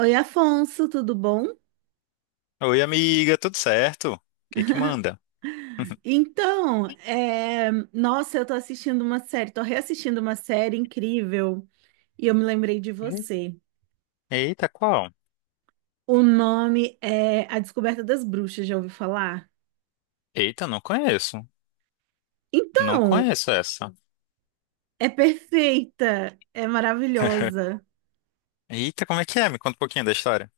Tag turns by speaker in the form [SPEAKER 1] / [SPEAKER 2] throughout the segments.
[SPEAKER 1] Oi, Afonso, tudo bom?
[SPEAKER 2] Oi, amiga, tudo certo? O que que manda?
[SPEAKER 1] Nossa, eu tô assistindo uma série, tô reassistindo uma série incrível e eu me lembrei de você.
[SPEAKER 2] Eita, qual?
[SPEAKER 1] O nome é A Descoberta das Bruxas, já ouviu falar?
[SPEAKER 2] Eita, não conheço. Não
[SPEAKER 1] Então,
[SPEAKER 2] conheço essa.
[SPEAKER 1] é perfeita, é maravilhosa.
[SPEAKER 2] Eita, como é que é? Me conta um pouquinho da história.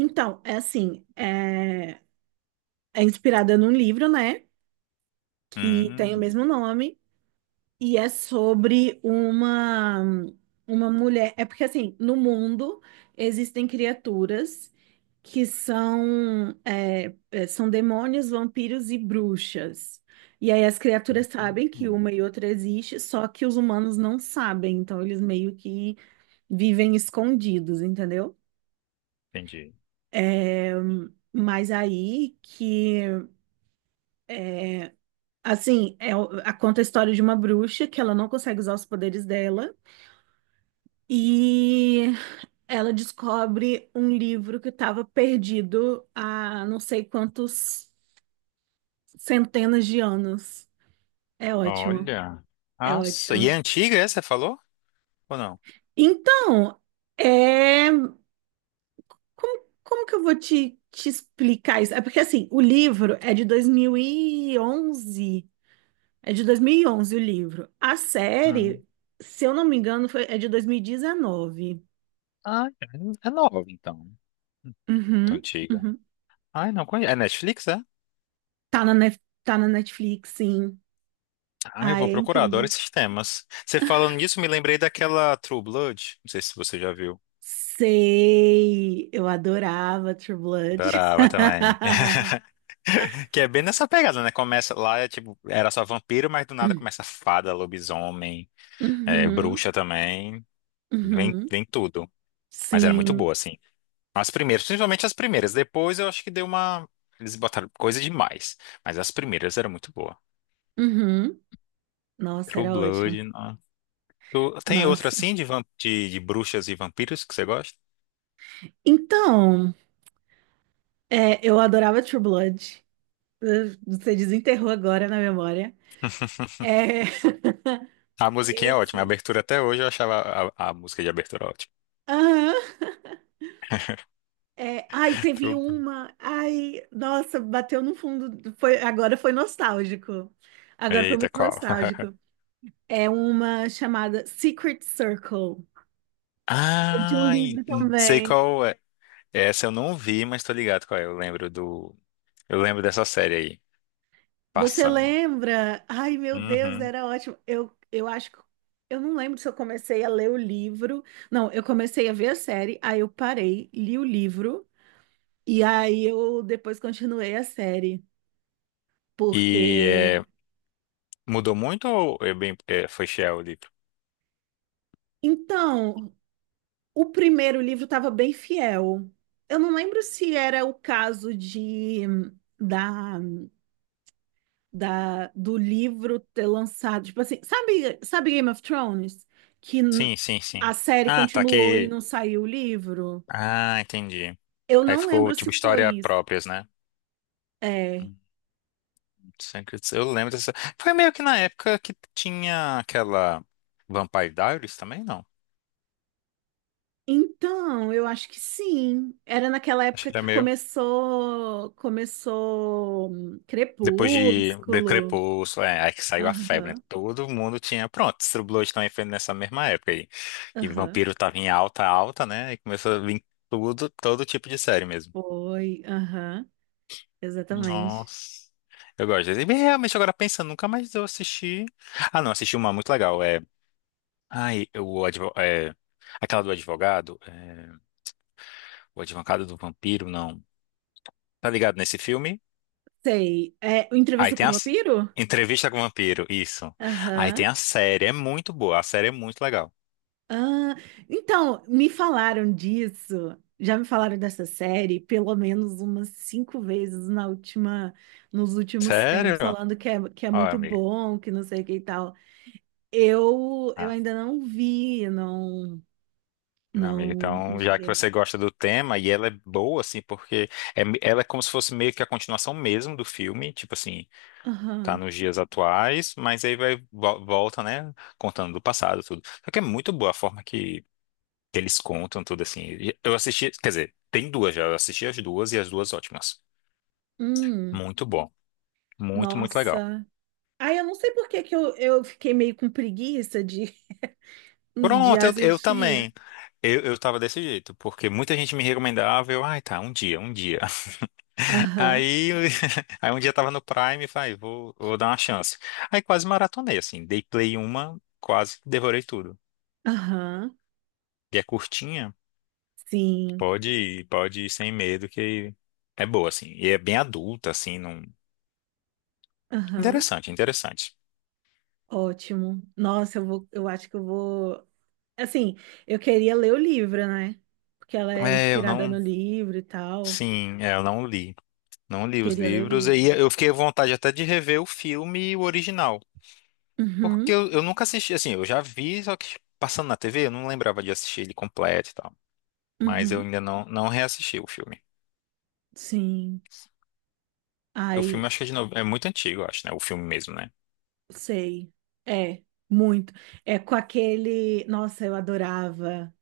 [SPEAKER 1] Então, é assim, é, é inspirada num livro, né? Que tem o
[SPEAKER 2] Hum,
[SPEAKER 1] mesmo nome. E é sobre uma mulher. É porque assim, no mundo existem criaturas que são demônios, vampiros e bruxas. E aí as criaturas sabem que
[SPEAKER 2] hum,
[SPEAKER 1] uma e outra existe, só que os humanos não sabem, então eles meio que vivem escondidos, entendeu?
[SPEAKER 2] entendi.
[SPEAKER 1] É, mas aí que assim, é, o- a- conta a história de uma bruxa que ela não consegue usar os poderes dela. E ela descobre um livro que estava perdido há não sei quantos centenas de anos. É ótimo,
[SPEAKER 2] Olha.
[SPEAKER 1] é
[SPEAKER 2] Nossa, e é
[SPEAKER 1] ótimo.
[SPEAKER 2] antiga essa, você falou? Ou não?
[SPEAKER 1] Então, é... como que eu vou te explicar isso? É porque, assim, o livro é de dois mil e onze. É de 2011 o livro. A
[SPEAKER 2] Hum.
[SPEAKER 1] série, se eu não me engano, foi... é de 2019.
[SPEAKER 2] Ah, é nova, então. Tão
[SPEAKER 1] Uhum,
[SPEAKER 2] antiga.
[SPEAKER 1] uhum.
[SPEAKER 2] Ai, não conheço. É Netflix, é?
[SPEAKER 1] Tá na Netflix, sim.
[SPEAKER 2] Ah, eu
[SPEAKER 1] Ai,
[SPEAKER 2] vou
[SPEAKER 1] é
[SPEAKER 2] procurar, adoro
[SPEAKER 1] incrível.
[SPEAKER 2] esses temas. Você falando nisso, me lembrei daquela True Blood. Não sei se você já viu.
[SPEAKER 1] Sei, eu adorava True Blood.
[SPEAKER 2] Adorava também. Que é bem nessa pegada, né? Começa lá, é tipo, era só vampiro, mas do nada começa fada, lobisomem, é,
[SPEAKER 1] Uhum,
[SPEAKER 2] bruxa também. Vem,
[SPEAKER 1] uhum,
[SPEAKER 2] vem tudo. Mas era muito
[SPEAKER 1] sim,
[SPEAKER 2] boa, assim. As primeiras, principalmente as primeiras. Depois eu acho que deu uma. Eles botaram coisa demais. Mas as primeiras eram muito boa.
[SPEAKER 1] uhum. Nossa,
[SPEAKER 2] True
[SPEAKER 1] era
[SPEAKER 2] Blood,
[SPEAKER 1] ótimo.
[SPEAKER 2] não. Tem outra
[SPEAKER 1] Nossa.
[SPEAKER 2] assim de, de bruxas e vampiros que você gosta?
[SPEAKER 1] Então, é, eu adorava True Blood. Você desenterrou agora na memória. É,
[SPEAKER 2] A musiquinha é ótima. A
[SPEAKER 1] esse.
[SPEAKER 2] abertura até hoje eu achava a música de abertura ótima.
[SPEAKER 1] Aham. É, ai, teve
[SPEAKER 2] True Blood.
[SPEAKER 1] uma. Ai, nossa, bateu no fundo. Foi, agora foi nostálgico. Agora foi
[SPEAKER 2] Eita,
[SPEAKER 1] muito
[SPEAKER 2] qual?
[SPEAKER 1] nostálgico. É uma chamada Secret Circle, é de um
[SPEAKER 2] Ah,
[SPEAKER 1] livro
[SPEAKER 2] sei
[SPEAKER 1] também.
[SPEAKER 2] qual é. Essa eu não vi, mas tô ligado qual é. Eu lembro do. Eu lembro dessa série aí,
[SPEAKER 1] Você
[SPEAKER 2] passando.
[SPEAKER 1] lembra? Ai, meu Deus,
[SPEAKER 2] Uhum.
[SPEAKER 1] era ótimo. Eu acho que eu não lembro se eu comecei a ler o livro. Não, eu comecei a ver a série, aí eu parei, li o livro e aí eu depois continuei a série,
[SPEAKER 2] E
[SPEAKER 1] porque
[SPEAKER 2] é, mudou muito ou é bem, é, foi fiel o livro?
[SPEAKER 1] então, o primeiro livro estava bem fiel. Eu não lembro se era o caso da do livro ter lançado. Tipo assim, sabe, sabe Game of Thrones? Que n-
[SPEAKER 2] Sim, sim,
[SPEAKER 1] a
[SPEAKER 2] sim.
[SPEAKER 1] série
[SPEAKER 2] Ah, tá
[SPEAKER 1] continuou e
[SPEAKER 2] que.
[SPEAKER 1] não saiu o livro?
[SPEAKER 2] Ah, entendi.
[SPEAKER 1] Eu
[SPEAKER 2] Aí
[SPEAKER 1] não
[SPEAKER 2] ficou
[SPEAKER 1] lembro se
[SPEAKER 2] tipo
[SPEAKER 1] foi
[SPEAKER 2] história
[SPEAKER 1] isso.
[SPEAKER 2] próprias, né?
[SPEAKER 1] É.
[SPEAKER 2] Hum, Eu lembro dessa. Foi meio que na época que tinha aquela Vampire Diaries também, não?
[SPEAKER 1] Então, eu acho que sim. Era naquela
[SPEAKER 2] Acho
[SPEAKER 1] época
[SPEAKER 2] que era
[SPEAKER 1] que
[SPEAKER 2] meio.
[SPEAKER 1] começou
[SPEAKER 2] Depois de
[SPEAKER 1] Crepúsculo.
[SPEAKER 2] Crepúsculo, é, aí que saiu a febre, né?
[SPEAKER 1] Aham,
[SPEAKER 2] Todo mundo tinha. Pronto, True Blood também foi nessa mesma época aí. E
[SPEAKER 1] aham.
[SPEAKER 2] Vampiro tava em alta, alta, né? E começou a vir tudo, todo tipo de série mesmo.
[SPEAKER 1] Foi, aham, exatamente.
[SPEAKER 2] Nossa. Eu gosto. E realmente, agora pensando, nunca mais eu assisti. Ah, não, assisti uma muito legal. É. Ai, aquela do advogado. O advogado do vampiro, não. Tá ligado nesse filme?
[SPEAKER 1] Sei. É, o
[SPEAKER 2] Aí
[SPEAKER 1] Entrevista com
[SPEAKER 2] tem
[SPEAKER 1] o
[SPEAKER 2] a. s-
[SPEAKER 1] Vampiro?
[SPEAKER 2] Entrevista com o Vampiro, isso. Aí tem
[SPEAKER 1] Aham.
[SPEAKER 2] a série, é muito boa, a série é muito legal.
[SPEAKER 1] Ah, então, me falaram disso. Já me falaram dessa série pelo menos umas cinco vezes nos últimos tempos,
[SPEAKER 2] Sério?
[SPEAKER 1] falando que é
[SPEAKER 2] Ó,
[SPEAKER 1] muito
[SPEAKER 2] amigo.
[SPEAKER 1] bom, que não sei o que e tal. Eu
[SPEAKER 2] Ah,
[SPEAKER 1] ainda não vi, não,
[SPEAKER 2] não, amigo.
[SPEAKER 1] não, não
[SPEAKER 2] Então, já
[SPEAKER 1] cheguei
[SPEAKER 2] que
[SPEAKER 1] a
[SPEAKER 2] você
[SPEAKER 1] ver.
[SPEAKER 2] gosta do tema e ela é boa, assim, porque é, ela é como se fosse meio que a continuação mesmo do filme, tipo assim, tá
[SPEAKER 1] Aham.
[SPEAKER 2] nos dias atuais, mas aí volta, né, contando do passado tudo. Só que é muito boa a forma que eles contam tudo assim. E eu assisti, quer dizer, tem duas já. Eu assisti as duas e as duas ótimas.
[SPEAKER 1] Hum,
[SPEAKER 2] Muito bom, muito, muito legal.
[SPEAKER 1] nossa. Ai, eu não sei por que eu fiquei meio com preguiça de, de
[SPEAKER 2] Pronto, eu
[SPEAKER 1] assistir.
[SPEAKER 2] também. Eu tava desse jeito, porque muita gente me recomendava, eu, ai, tá, um dia, um dia.
[SPEAKER 1] Aham,
[SPEAKER 2] Aí, aí um dia tava no Prime e falei, vou, vou dar uma chance. Aí quase maratonei, assim, dei play uma, quase devorei tudo.
[SPEAKER 1] aham,
[SPEAKER 2] E é curtinha,
[SPEAKER 1] sim,
[SPEAKER 2] pode ir sem medo, que é boa, assim. E é bem adulta, assim, não...
[SPEAKER 1] aham.
[SPEAKER 2] Interessante, interessante.
[SPEAKER 1] Ótimo. Nossa, eu vou, eu acho que eu vou. Assim, eu queria ler o livro, né? Porque ela é
[SPEAKER 2] É, eu
[SPEAKER 1] inspirada
[SPEAKER 2] não...
[SPEAKER 1] no livro e tal.
[SPEAKER 2] Sim, é, eu não li. Não li os
[SPEAKER 1] Queria ler o
[SPEAKER 2] livros,
[SPEAKER 1] livro.
[SPEAKER 2] aí eu fiquei à vontade até de rever o filme e o original. Porque
[SPEAKER 1] Uhum,
[SPEAKER 2] eu nunca assisti, assim, eu já vi, só que passando na TV, eu não lembrava de assistir ele completo e tal. Mas eu
[SPEAKER 1] uhum.
[SPEAKER 2] ainda não, não reassisti o filme.
[SPEAKER 1] Sim.
[SPEAKER 2] O filme
[SPEAKER 1] Ai,
[SPEAKER 2] acho que é de novo, é muito antigo, eu acho, né? O filme mesmo, né?
[SPEAKER 1] sei. É, muito. É com aquele. Nossa, eu adorava.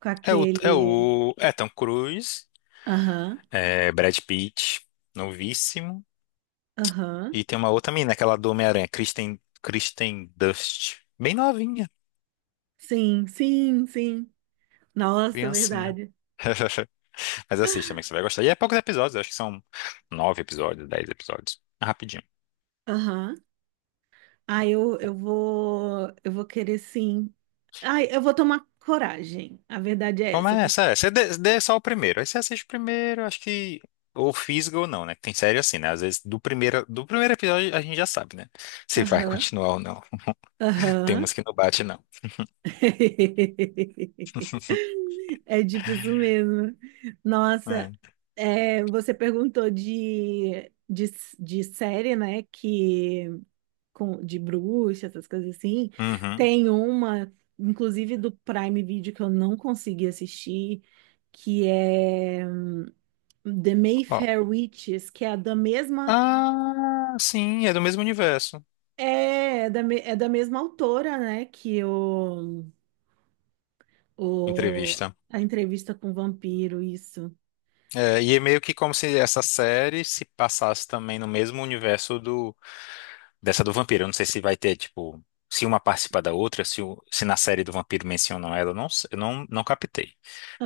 [SPEAKER 1] Com
[SPEAKER 2] É o, é
[SPEAKER 1] aquele.
[SPEAKER 2] o é Tom Cruise,
[SPEAKER 1] Aham,
[SPEAKER 2] é Brad Pitt, novíssimo,
[SPEAKER 1] aham.
[SPEAKER 2] e tem uma outra menina, aquela do Homem-Aranha, Kristen Dust, bem novinha,
[SPEAKER 1] Sim, sim, sim. Nossa,
[SPEAKER 2] criancinha.
[SPEAKER 1] verdade.
[SPEAKER 2] Mas assista também, que você vai gostar. E é poucos episódios, acho que são nove episódios, dez episódios. É rapidinho.
[SPEAKER 1] Aham. Ah, eu vou querer sim. Ai, eu vou tomar coragem. A verdade é essa. Tem que.
[SPEAKER 2] Começa, é, você dê só o primeiro. Aí você assiste o primeiro, acho que. Ou fisga ou não, né? Que tem série assim, né? Às vezes do primeiro episódio a gente já sabe, né? Se vai
[SPEAKER 1] Aham,
[SPEAKER 2] continuar ou não. Tem
[SPEAKER 1] aham.
[SPEAKER 2] umas que não bate, não.
[SPEAKER 1] É tipo isso mesmo. Nossa,
[SPEAKER 2] É.
[SPEAKER 1] é, você perguntou de série, né? Que com, de bruxa, essas coisas assim.
[SPEAKER 2] Uhum.
[SPEAKER 1] Tem uma, inclusive do Prime Video que eu não consegui assistir, que é. The
[SPEAKER 2] Ó.
[SPEAKER 1] Mayfair Witches, que é da mesma
[SPEAKER 2] Ah, sim, é do mesmo universo.
[SPEAKER 1] é, é da, me- é da mesma autora, né? Que o
[SPEAKER 2] Entrevista.
[SPEAKER 1] a entrevista com o vampiro, isso.
[SPEAKER 2] É, e é meio que como se essa série se passasse também no mesmo universo do dessa do vampiro, eu não sei se vai ter, tipo, se uma participa da outra, se na série do vampiro mencionam ela, eu não, não captei.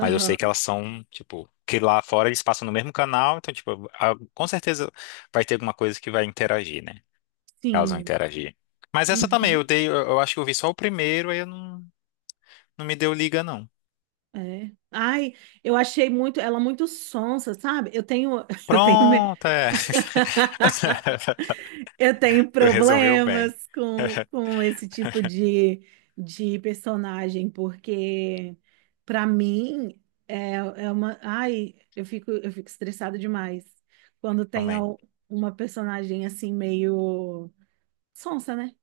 [SPEAKER 2] Mas eu sei que elas são, tipo, que lá fora eles passam no mesmo canal, então, tipo, com certeza vai ter alguma coisa que vai interagir, né? Elas vão
[SPEAKER 1] sim.
[SPEAKER 2] interagir. Mas essa também,
[SPEAKER 1] Uhum,
[SPEAKER 2] eu acho que eu vi só o primeiro, aí eu não, não me deu liga, não.
[SPEAKER 1] é. Ai, eu achei muito ela muito sonsa, sabe? Eu tenho eu tenho
[SPEAKER 2] Pronto, é.
[SPEAKER 1] eu tenho
[SPEAKER 2] Tu resumiu bem,
[SPEAKER 1] problemas com esse tipo de personagem, porque para mim é, é uma. Ai, eu fico estressada demais quando tem
[SPEAKER 2] também.
[SPEAKER 1] al- uma personagem assim meio sonsa, né?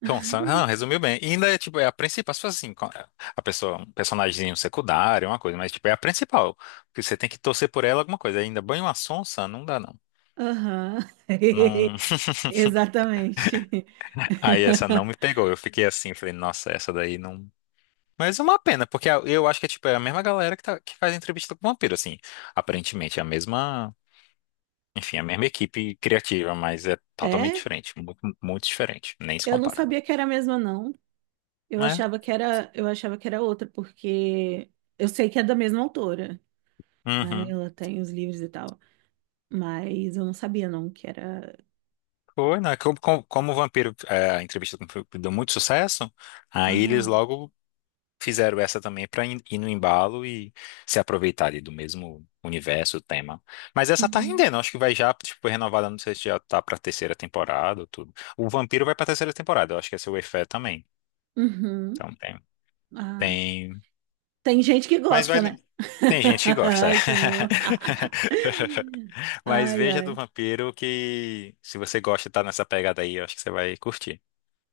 [SPEAKER 2] Então, não, resumiu bem. E ainda é, tipo, é a principal, se fosse assim, a pessoa, um personagemzinho secundário, uma coisa, mas, tipo, é a principal, porque você tem que torcer por ela alguma coisa. Ainda banho uma sonsa, não dá, não.
[SPEAKER 1] Aham,
[SPEAKER 2] Não...
[SPEAKER 1] exatamente.
[SPEAKER 2] Aí essa não me pegou, eu fiquei assim, falei, nossa, essa daí não... Mas é uma pena, porque eu acho que é, tipo, é a mesma galera que faz entrevista com o vampiro, assim, aparentemente, é a mesma, enfim, a mesma equipe criativa, mas é totalmente
[SPEAKER 1] É?
[SPEAKER 2] diferente, muito, muito diferente, nem se
[SPEAKER 1] Eu não
[SPEAKER 2] compara.
[SPEAKER 1] sabia que era a mesma, não.
[SPEAKER 2] É.
[SPEAKER 1] Eu achava que era outra, porque eu sei que é da mesma autora, né?
[SPEAKER 2] Uhum.
[SPEAKER 1] Ela tem os livros e tal. Mas eu não sabia, não, que era.
[SPEAKER 2] Foi, né? Como o Vampiro, é, a entrevista com o Vampiro deu muito sucesso, aí eles
[SPEAKER 1] Aham.
[SPEAKER 2] logo fizeram essa também para ir no embalo e se aproveitar ali do mesmo universo, tema. Mas essa tá
[SPEAKER 1] Uhum.
[SPEAKER 2] rendendo, acho que vai já, tipo, foi renovada, não sei se já tá pra terceira temporada ou tudo. O Vampiro vai pra terceira temporada, eu acho que essa é o Wayfair também.
[SPEAKER 1] Uhum.
[SPEAKER 2] Então tem,
[SPEAKER 1] Ah.
[SPEAKER 2] tem...
[SPEAKER 1] Tem gente que
[SPEAKER 2] Mas
[SPEAKER 1] gosta,
[SPEAKER 2] vai...
[SPEAKER 1] né?
[SPEAKER 2] Tem gente que gosta, é.
[SPEAKER 1] Ai, senhor.
[SPEAKER 2] Mas
[SPEAKER 1] Ai,
[SPEAKER 2] veja do
[SPEAKER 1] ai.
[SPEAKER 2] Vampiro que se você gosta e tá nessa pegada aí, eu acho que você vai curtir.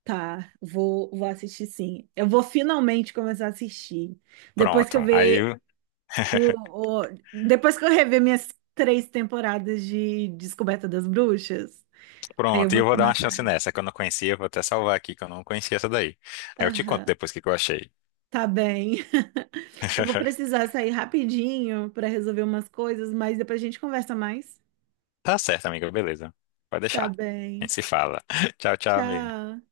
[SPEAKER 1] Vou assistir sim. Eu vou finalmente começar a assistir. Depois que eu
[SPEAKER 2] Pronto. Aí,
[SPEAKER 1] ver Depois que eu rever minhas 3 temporadas de Descoberta das Bruxas, aí eu
[SPEAKER 2] pronto. E
[SPEAKER 1] vou
[SPEAKER 2] eu vou dar uma
[SPEAKER 1] tomar
[SPEAKER 2] chance
[SPEAKER 1] coragem.
[SPEAKER 2] nessa que eu não conhecia. Eu vou até salvar aqui que eu não conhecia essa daí. Aí eu te conto
[SPEAKER 1] Aham.
[SPEAKER 2] depois o que que eu achei.
[SPEAKER 1] Tá bem. Eu vou precisar sair rapidinho para resolver umas coisas, mas depois a gente conversa mais.
[SPEAKER 2] Tá certo, amiga. Beleza. Pode deixar.
[SPEAKER 1] Tá
[SPEAKER 2] A
[SPEAKER 1] bem.
[SPEAKER 2] gente se fala. Tchau, tchau, amigo.
[SPEAKER 1] Tchau.